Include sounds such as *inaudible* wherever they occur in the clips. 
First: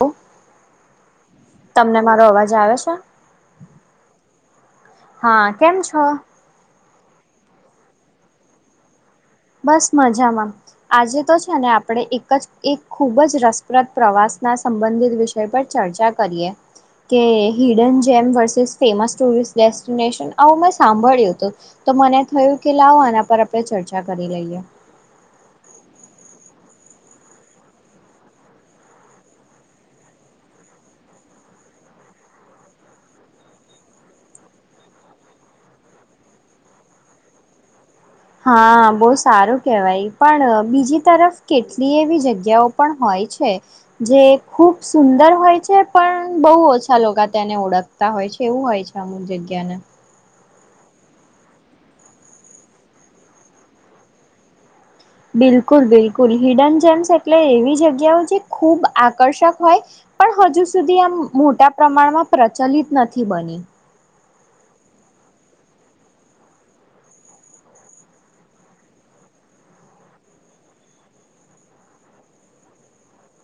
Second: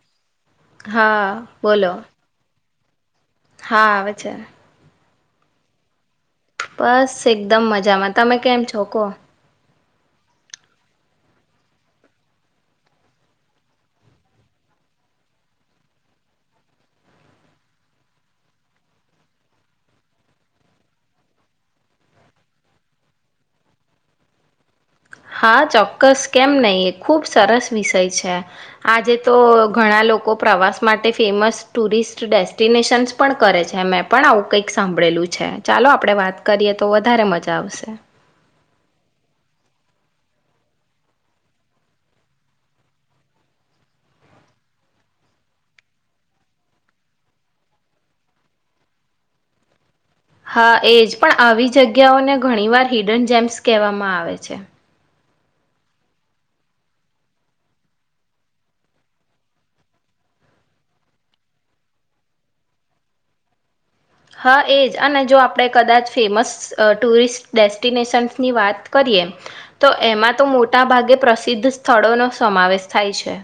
ઓ હા તમને બોલો મારો અવાજ આવે છે ત હા આવે છે હા કેમ છો બસ એકદમ મજામાં તમે કેમ છોકોહ બસ મજામાં આજે તો છે ને આપણેે એક જ એક ખૂબ જ રસપ્રદ પ્રવાસ ના સંબંધિત વિષય પર ચર્ચા કરીએ કે હિડન જેમ વર્સિસ ફેમસ ટુરિસ્ટ ડેસ્ટિનેશન આવું મેં સાંભળ્યું હતું તો મને થયું કે લાવો આના પર આપણે ચર્ચા ચર્ચા કરી લઈએ. હા, ચોક્કસ કેમ નય ખુબ સરસ વિષય છે. આજે તો ઘણાં લોકો પ્રવાસ માટે ફેમસ ટુરિસ્ટ ડેસ્ટિનેશન્સ પણ કરે છે. મેં પણ આવું કંઈક સાંભળેલું છે. ચાલો આપડે વાત કરીએ તો વધારે મજા આવશે. હા, બહુ સારું કેવાય પણ બીજી તરફ કેટલી એવી જગ્યાઓ પણ હોય છે. જે ખુબ સુંદર હોય છે. પણ બહુ ઓછા લોકો તેને ઓળખતા હોય છે. એવું હોય છે. અમુક જગ્યાને. હા, એજ પણ આવી જગ્યાઓને ઘણી વાર હિડન જેમ્સ કેવામાં આવે છે. બિલકુલ બિલકુલ. હિડન જેમ્સ એટલે એવી જગ્યાઓ જે ખૂબ આકર્ષક હોય પણ હજુ સુધી આમ મોટા પ્રમાણમાં પ્રચલિત નથી બની. હા, એજ અને જો આપણે કદાચ ફેમસ ટુરિસ્ટ ડેસ્ટિનેશન્સની વાત કરીએ તો એમાં તો મોટા ભાગે પ્રસિદ્ધ સ્થળોનો સમાવેશ થાય છે.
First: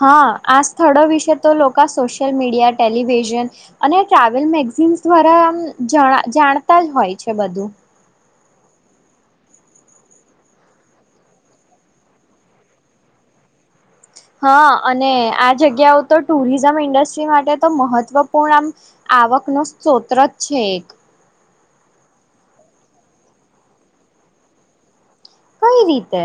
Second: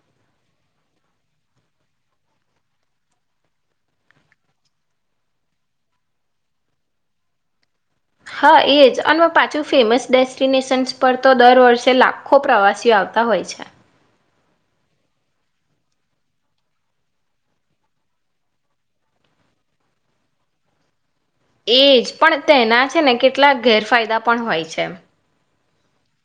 હા, આ સ્થળો વિશે તો લોકા સોશિયલ મીડિયા, ટેલિવિઝન અને ટ્રાવેલ મેગઝિન્સ દ્વારા આમ જાણતા જ હોય છે બધું. હા, એજ અમાં પાછું ફેમસ ડેસ્ટિનેશન્સ પર તો દર વર્ષે લાખો પ્રવાસીઓ આવતા હોય છે. હા, અને આ જગ્યાઓ તો ટુરિઝમ ઇન્ડસ્ટ્રી માટે તો મહત્વપૂર્ણ આમ આવકનો સ્રોતજ છે એક. એજ પણ તેના છેને કેટલાક ગેરફાયદા પણ હોય છે. કઈ રીતે?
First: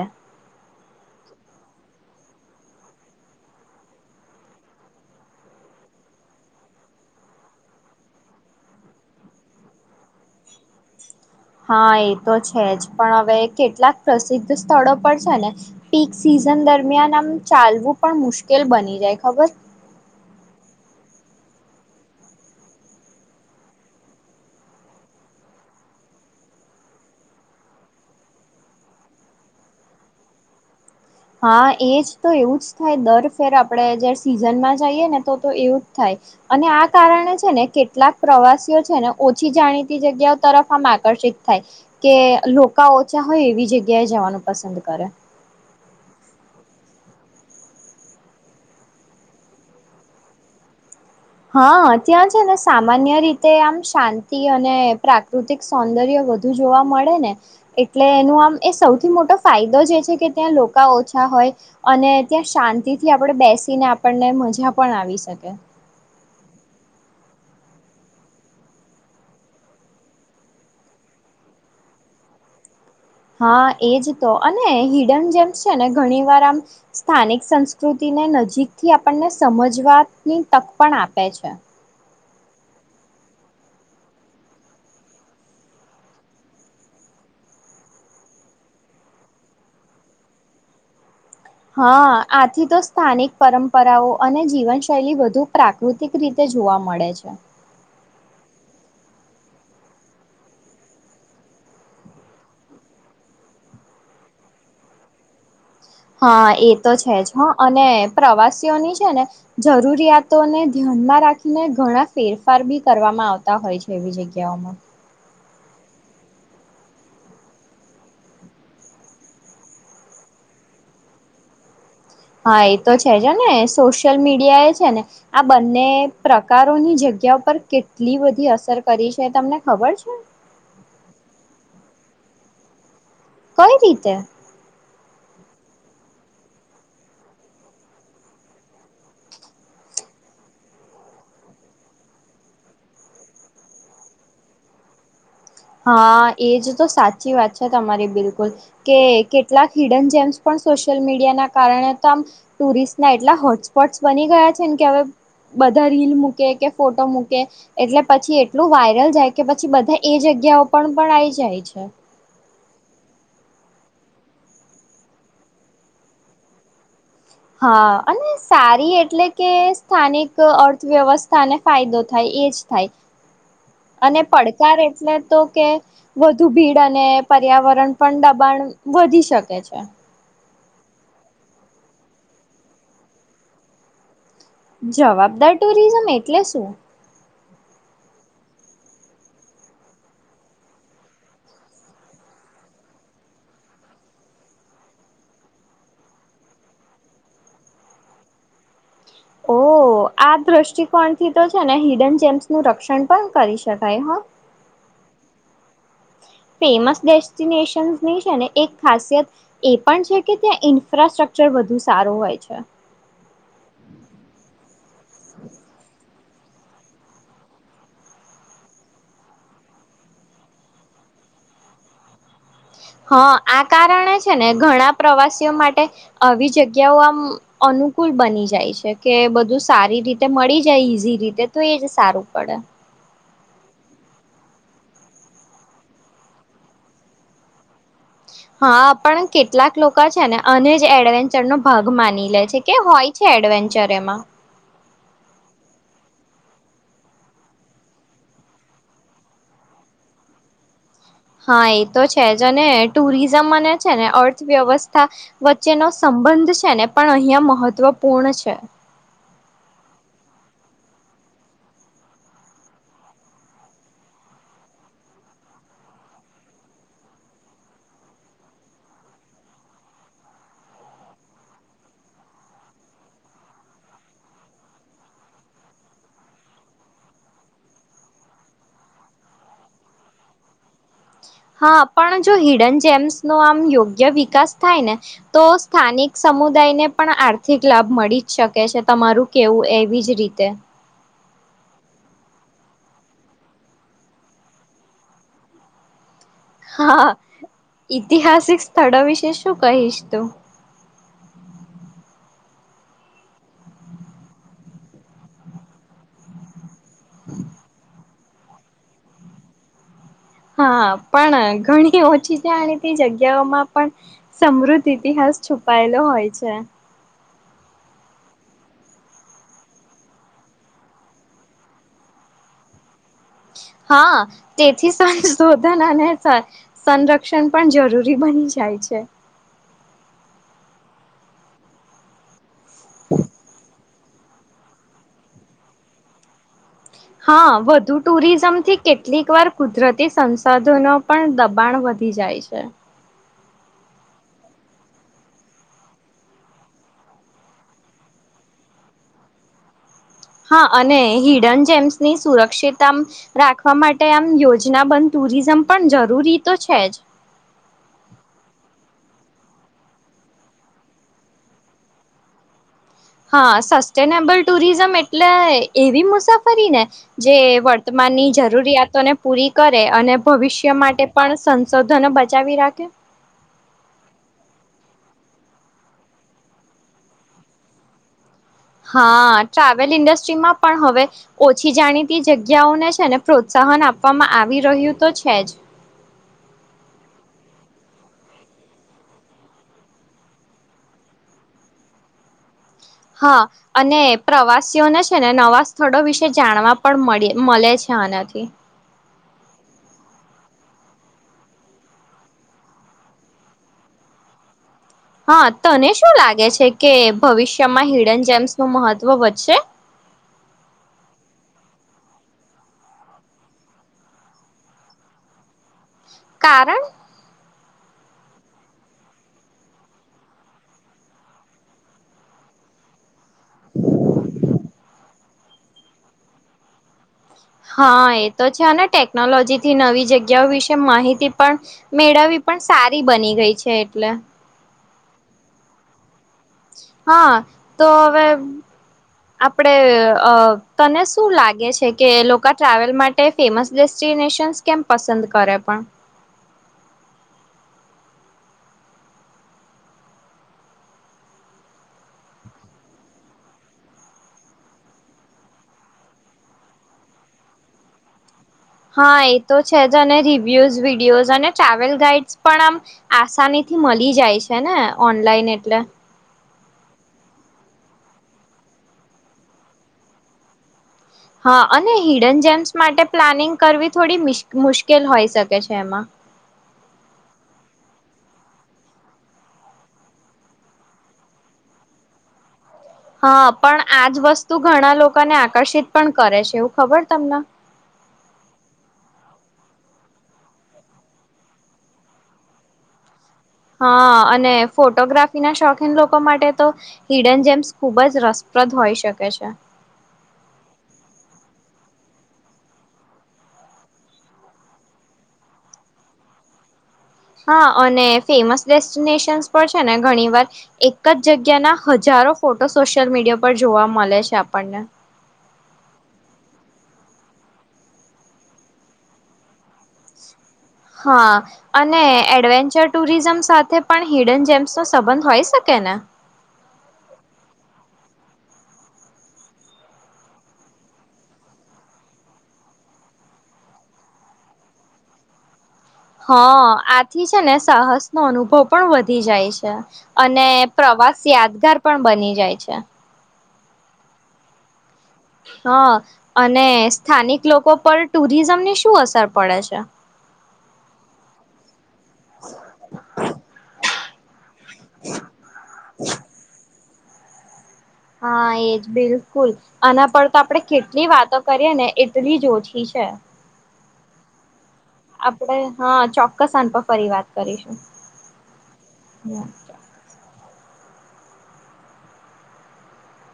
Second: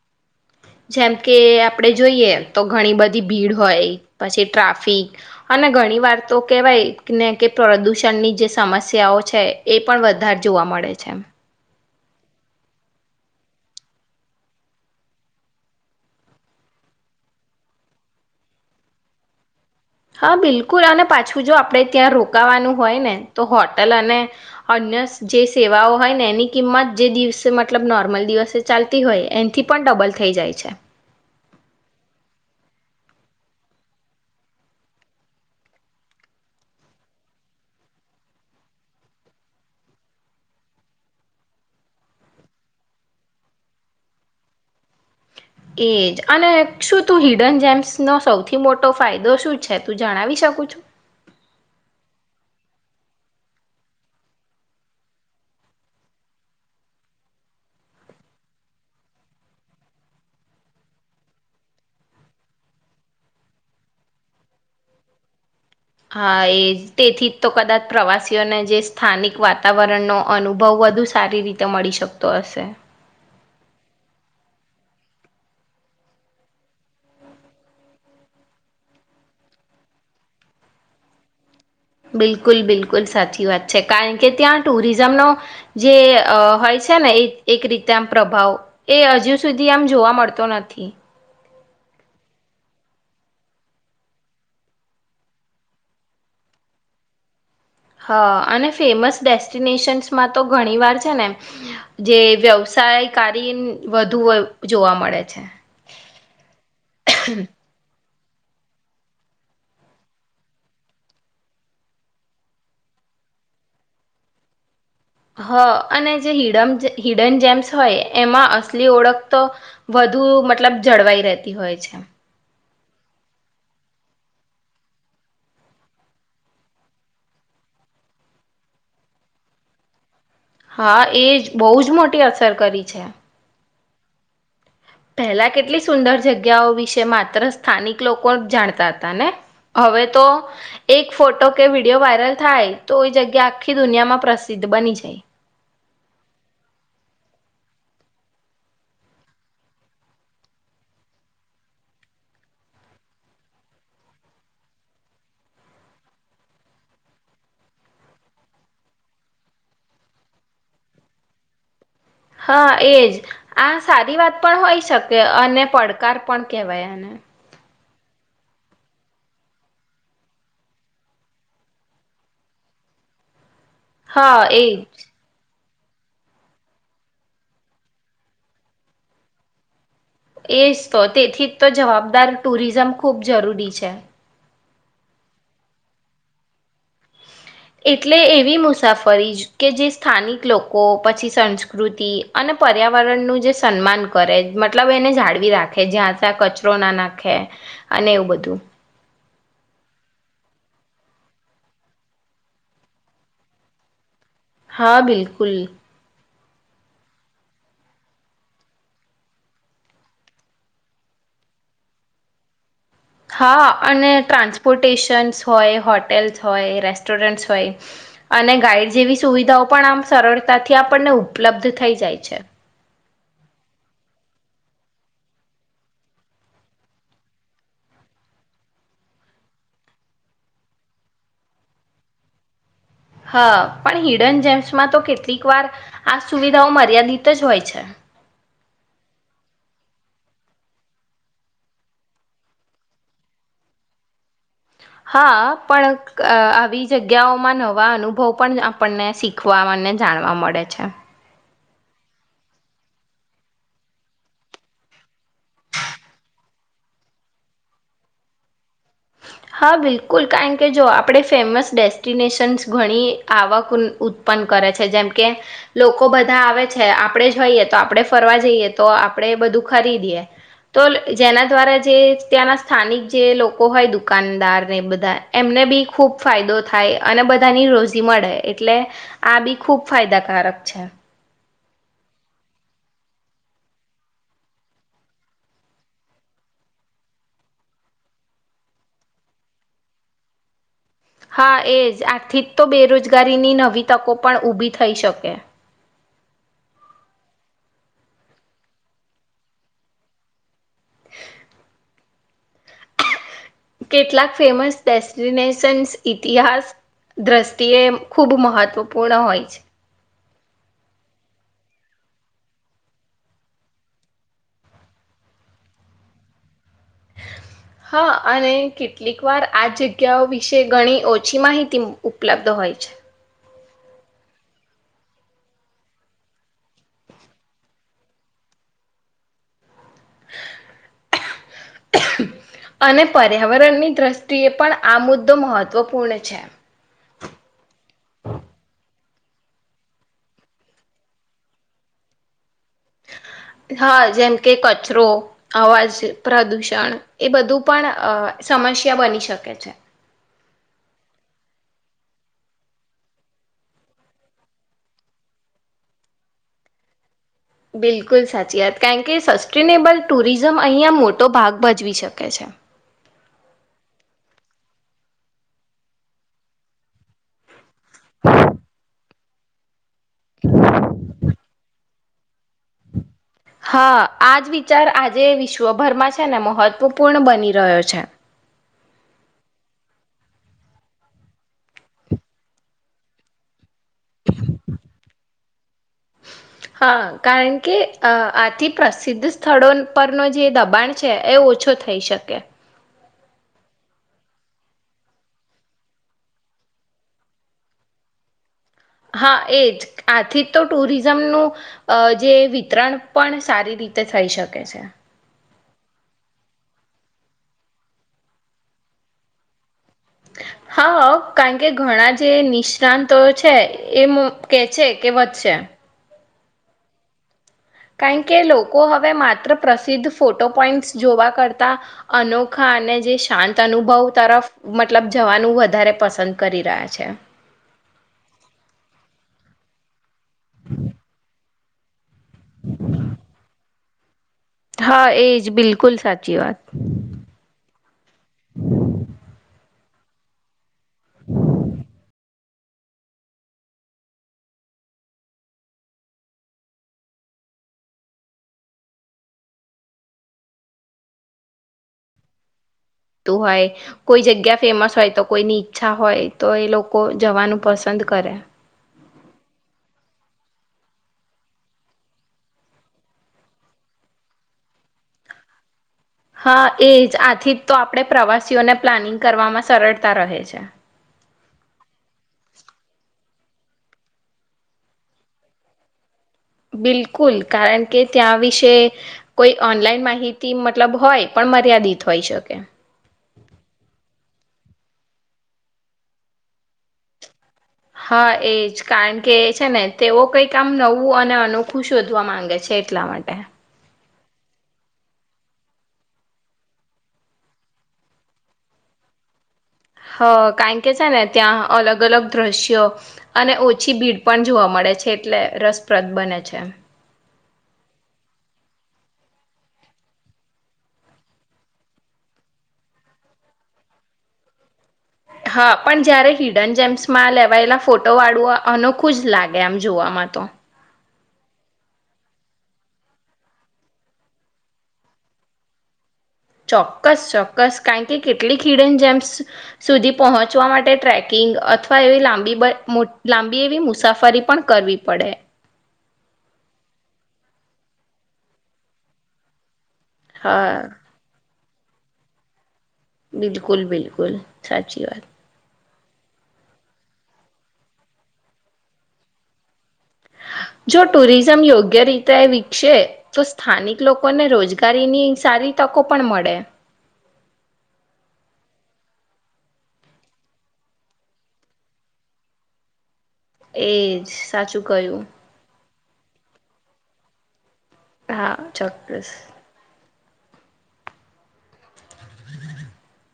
જેમ કે આપડે જોઈએ તો ઘણી બધી ભીડ હોય પછી ટ્રાફિક અને ઘણી વાર તો કેવાય નેકે પ્રદુષણની જે સમસ્યાઓ છે એ પણ વધારે જોવા મળે છે. હા, એતો છેજ પણ હવે કેટલાક પ્રસિદ્ધ સ્થળો પર છેને પીક સિઝન દરમિયાન આમ ચાલવું પણ મુશ્કેલ બની જાય ખબર. હા, બિલકુલ અને પાછું જો આપણે ત્યાં રોકાવાનું હોય ને તો હોટલ અને અન્ય જે સેવાઓ હોય ને એની કિંમત જે દિવસે મતલબ નોર્મલ દિવસે ચાલતી હોય એથી પણ ડબલ થઈ જાય છે. હા, એજ તો એવું જ થાય દર ફેર આપણેે જ સિઝનમાં જઈએ ને તો તો એવું જ થાય અને આ કારણે છેને કેટલાક પ્રવાસીઓ છેને ઓછી જાણીતી જગ્યાઓ તરફ આમ આકર્ષિત થાય કે લોકો ઓછા હોય એવી જગ્યાએ જવાનું પસંદ કરે. એજ અને શુંતું હિડન જેમ્સનો સૌથી મોટો ફાયદો શું છે. તું જણાવી શકું છું? હા, ત્યાં છેને સામાન્ય રીતે આમ શાંતિ અને પ્રાકૃતિક સૌંદર્ય વધુ જોવા મળેને એટલે એનું આમ એ સૌથી મોટો ફાયદો જ છે કે ત્યાં લોકો ઓછા હોય અને ત્યાં શાંતિથી આપણે બેસીને આપણને મજા પણ આવી શકે. હા, એ તેથી જ તો કદાચ પ્રવાસીઓને જે સ્થાનિક વાતાવરણનો અનુભવ વધુ સારી રીતે મળી શકતો હશે. હા, એજતો અને હિડન જેમ છેને ઘણી વાર આમ સ્થાનિક સંસ્કૃતિને નજીકથી આપણને સમજવાની તક પણ આપે છે. બિલકુલ બિલકુલ. સાચી વાત છે. કારણ કે ત્યાં ટુરિઝમનો જે હોય છે ને એક એક રીતે આમ પ્રભાવ એ હજુ સુધી આમ જોવા મળતો નથી. હા, આથી તો સ્થાનિક પરંપરાઓ અને જીવનશૈલી વધુ પ્રાકૃતિક રીતે જોવા મળે છે. હા, અને ફેમસ ડેસ્ટિનેશન્સમાં તો ઘણી વાર છેને જે વ્યવસાયકારી વધુ જોવા મળે છે. હા, એતો છેજ હ અને. પ્રવાસીઓની છેને જરૂરિયાતોને ધ્યાનમાં રાખીને ઘણા ફેરફાર બી કરવામાં આવતા હોય છે એવી જગ્યાઓમાં. હ અને જે હડ હિડન જેમ્સ હોય એમાં અસલી ઓળખ તો વધુ મતલબ જળવાઈ રહેતી હોય છે. હા, એતો છેજને સોશિયલ મીડિયા એ છેને આ બંને પ્રકારોની જગ્યા પર કેટલી બધી અસર કરી છે તમને ખબર છે. હા, એજ બહુ જ મોટી અસર કરી છે. કઈ રીતે? પહેલા કેટલી સુંદર જગ્યાઓ વિશે માત્ર સ્થાનિક લોકો જાણતા હતા ને હવે તો એક ફોટો કે વિડીયો વાયરલ થાય તો એ જગ્યા આખી દુનિયામાં પ્રસિદ્ધ બની જાય. હા, એજ તો સાચી વાત છે. તમારી બિલકુલ કે કેટલાક હિડન જેમ્સ પણ સોશિયલ મીડિયા ના કારણે તો આમ ટુરિસ્ટના એટલા હોટસ્પોટ્સ બની ગયા છે ને કે હવે બધા રીલ મૂકે કે ફોટો મૂકે એટલે પછી એટલું વાયરલ જાય કે પછી બધા એ જગ જગ્યાઓ પણ પણ આઈ જાય છે. હા, એજ આ સારી વાત પણ હોય શકે અને પડકાર પણ કેહેવાય આને. હા, અને સારી એટલે કે સ્થાનિક અર્થવ્યવસ્થાને ફાયદો થાય એજ થાય. અને હા એજ પડકાર એટલે તો કે. વધુ ભીડ અને પર્યાવરણ પણ દબાણ વધી શકે છે. એજ તો તેથી જ તો જવાબદાર ટુરિઝમ ખૂબ જરૂરી છે. જવાબદાર ટુરિઝમ એટલે શું? એટલે એવી મુસાફરી કે જે સ્થાનિક લોકો પછી સંસ્કૃતિ અને પર્યાવરણનું જે સન્માન કરે મતલબ એને જાળવી રાખે જ્યાં ત્યાં કચરોના નાખે અને એવું બધું. ઓ આ દ્રષ્ટિકોણથી તો છેને હિડન જેમ્સનું રક્ષણ પણ કરી શકાય હા. હા, બિલકુલ. ફેમસ ડેસ્ટિનેશન્સની છેને એક ખાસિયત એ પણ છે કે ત્યાં ઇન્ફ્રાસ્ટ્રક્ચર વધુ સારું હોય છે. હા, અને ટ્રાન્સપોર્ટેશનસ હોય હોટ હોટેલ્સ હોય રેસ્ટોરન્ટ હોય અને ગાઈડ જેવી સુવિધાઓ પણ આમ સરળતાથી આપણને ઉપલબ્ધ થઈ જાય છે. હ, આ કારણે છેને ઘણા પ્રવાસીઓ માટે આવી જગ્યાઓ આમ અનુકૂળ બની જાય છે કે બધું સારી રીતે મળી જાય ઈઝી રીતે તો એ જ સારું પડે. હા, પણ હિડન જેમ્સમાં તો કેટલીક વાર આ સુવિધાઓ મર્યાદિત જ હોય છે. હા, પણ કેટલાક લોકા છેને આનેજ એડવેન્ચરનો ભાગ માની લે છે કે હોય છે એડવેન્ચર એમાં. હા, પણ આવી જગ્યાઓમાં નવા અનુભવ પણ આપણને શીખવા અને જાણવા મળે છે. હા એ તો છે જ અને ટુરિઝમ મને છે ને અર્થવ્યવસ્થા વચ્ચેનો સંબંધ છે ને પણ અહિયાં મહત્વપૂર્ણ છે. હા બિલકુલ કારણ કે જો આપણે ફેમસ ડેસ્ટિનેશન્સ ઘણી આવક ઉત્પન્ન કરે છે જેમકે લોકો બધા આવે છે આપણે જ હોઈએ તો આપણે ફરવા જઈએ તો આપણે બધું ખરીદીએ તો જેના દ્વારા જે ત્યાંના સ્થાનિક જે લોકો હોય દુ દુકાનદાર ને બધા એમને બી ખુબ ફાયદો થાય અને બધાની રોજી મળે એટલે આ બી ખુબ ફાયદાકારક છે. હા પણ જો હિડન જેમ્સ નો આમ યોગ્ય વિકાસ થાય ને તો સ્થાનિક સમુદાયને પણ આર્થિક લાભ મળી જ શકે છે તમારું કેવું એવી જ રીતે હા એજ આર્થિક ક તો બેરોજગારીની નવી તકો પણ ઊભી થઈ શકે હા ઈતિહાસિક સ્થળો વિશે શું કહીશ તું કેટલાક ફેમસ ડેસ્ટિનેશન્સ ઇતિહાસ દ્રષ્ટિએ‌‌ ખૂબ મહત્વપૂર્ણ હોય છે. હા પણ ઘણી ઓછી છે આ તે જગ્યાઓમાં પણ સમૃદ્ધ ઇતિહાસ છુપાયેલો હોય છે. હા અને કેટલીક વાર આ જગ્યાઓ વિશે ઘણી ઓછી માહિતી ઉપલબ્ધ હોય છે. હા તેથી સંશોધન અને સંરક્ષણ પણ જરૂરી બની જાય છે. *unintelligible* અને પર્યાવરણની દ્રષ્ટિએ પણ આ મુદ્દો મહત્વપૂર્ણ છે. હા વધ ધુ ટુરિઝમ થી કેટ કેટલીક વાર કુદરતી સંસાધનો પણ દબાણ વધી જાય છે. હા જેમ કે કચરો અવાજ પ્રદુષણ એ બધું પણ અ સમસ્યા બની શકે છે. હા અને હિડન જેમ્સની સુરક્ષીતામ રાખવા માટે આમ યોજના બંધ ટુરિઝમ પણ જરૂરી તો છે જ બિલકુલ સાચી વાત કારણ કે સસ્ટેનેબલ ટુરિઝમ અહીયા મોટો ભાગ ભજવી શકે છે. હા સસ્ટેનેબલ ટુરિઝમ એટલે એવી મુસાફરી ને જે વર્તમાનની જરૂરિયાતોને પૂરી કરે અને ભવિષ્ય માટે પણ સંશોધનો બચાવી રાખે હા આ જ વિચાર આજે વિશ્વભરમાં છે ને મહત્વપૂર્ણ બની રહ્યો છે. હા ટ્રાવેલ ઇન્ડસ્ટ્રીમાં પણ હવે ઓછી જાણીતી જગ્યાઓને છે ને પ્રોત્સાહન આપ પવામાં આવી રહ્યું તો છે જ‌ હા કારણ કે અ આથી પ્રસિદ્ધ સ્થળોન પર નો જે દબાણ છે એ ઓછો થઈ શકે હા અને પ્રવાસીઓને છે ને નવા સ્થળો વિશે જાણવા પણ મળે મલે છે આનાથી હા એ જ આથી તો ટુરિઝમનું અ જે વિતરણ પણ સારી રીતે થઈ શકે છે. હા તને શું લાગે છે કે ભવિષ્યમાં હિડન જેમ્સનું મહત્વ વધશે હા કારણ કે ઘણા જે નિષ્ણાતો છે એ કે છે કે વધશે કારણ કારણ કે લોકો હવે માત્ર પ્રસિદ્ધ ફોટો પોઈન્ટસ જોવા કરતા અનોખા અને જે શાંત અનુભવ તરફ મતલબ જવાનું વધારે પસંદ કરી રહ્યા છે. હા એ તો છે અને ટેકનોલોજીથી નવી જ ગ્યા વિશે માહિતી પણ મેળવી પણ સારી બની ગઈ છે. એટલે હા એજ બિલકુલ સાચ હા, તો હવે આ પડે અ તને શું લાગે છે, કે એ લો ક ટ્રાવેલ માટે ફેમસ ડેસ્ટિનેશન્સ કેમ પસંદ કરે પણ. તુ હોય કોઈ જગ્યા ફેમસ હોય, તો કોઈની ઈચ્છા હોય, તો એ લોકો જવાનું પસંદ કરે. હા, એ તો છેજ, અને રિવ્યુઝ વિડીિયોઝ અને ટ્રાવેલ ગાઈડસ પણ આમ આસાનીથી મળી જાય છેને, ઓનલાઈન એટલે. હા, એજ આથી જ તો આપણે પ્રવાસીઓને પ્લાનિંગ કરવામાં સરળતા રહે છે. હા, અને હિડન જેમ્સ માટે પ્લાનિંગ કરવી થોડી, મિસ મુશ્કેલ હોઈ, શકે છે એમાં. બિલકુલ કારણ કે, ત્યાં વિશે કોઈ ઓનલાઈન માહિતી મતલબ હોય, પણ મર્યાદિત હોઈ શકે. હા, પણ આજ વસ્તુ ઘણા લોકોને આકર્ષિત પણ કરે છે, એવું ખબર તમને. હા, એજ કારણ કે એ છેને, તેઓ કઈ કામ નવું અને અનોખું શોધવા માંગે છે, એટલા માટે. હા, અને ફોટોગ્રાફી ના શોખીન લોકો માટે, તો હિડન જેમ્સ ખુબ જ રસપ્રદ હોઈ શકે છે. હ, કારણ કે છેને, ત્યાં અલગ અલગ દ્રશ્યો અને ઓછી ભીડ, પણ જોવા મળે છે, એટલે રસપ્રદ બને છે. હા, અને ફેમસ ડેસ્ટિનેશન્સ પર છેને, ઘણી વાર એક જ જગ્યાના હજારો ફોટો સોશિયલ મીડિયા પર જોવા મળે છે, આપણને. હા, પણ જયારે હિડન જેમ્સમાં લેવાયેલા ફોટો વાળું અનોખું જ લાગે, આમ જોવામાં તો. હા, અને એડવેન્ચર ટુરિઝમ સાથે પણ હિડન જેમ્સ, નો સંબંધ હોય, શકે ને? ચોક્કસ, ચોક્કસ કારણ કે કેટલીક હીડન જેમ્સ સુધી પહોંચવા માટે ટ્રેકિંગ, અથવા એવી લાંબી એવી મુસાફરી, પણ કરવી પડે. હા, આથી છેને, સાહસ નો અનુભવ પણ વધી જાય છે. અને, હા પ્રવાસ યાદગાર. પણ, બની જાય છે. બિલકુલ, બિલકુલ સાચ હા. અને સ્થાનિક લોકો, પર ટુરિઝમની શું અસર પડે છે. જો ટુરિઝમ યોગ્ય રીતે વિકસે તો સ્થાનિક લોકો ને રોજ ગારીની, સારી તકો પણ મળે. હા, એજ બિલકુલ આના પર તો આપડે કેટલી, વાતો કરીએ ને એટલી જ ઓછી છે. એજ. સાચું ક્યું. આપડે હા, ચોક્કસ અનપ ફરી વાત કરીશું. હા, ચોક્કસ. *inaudible*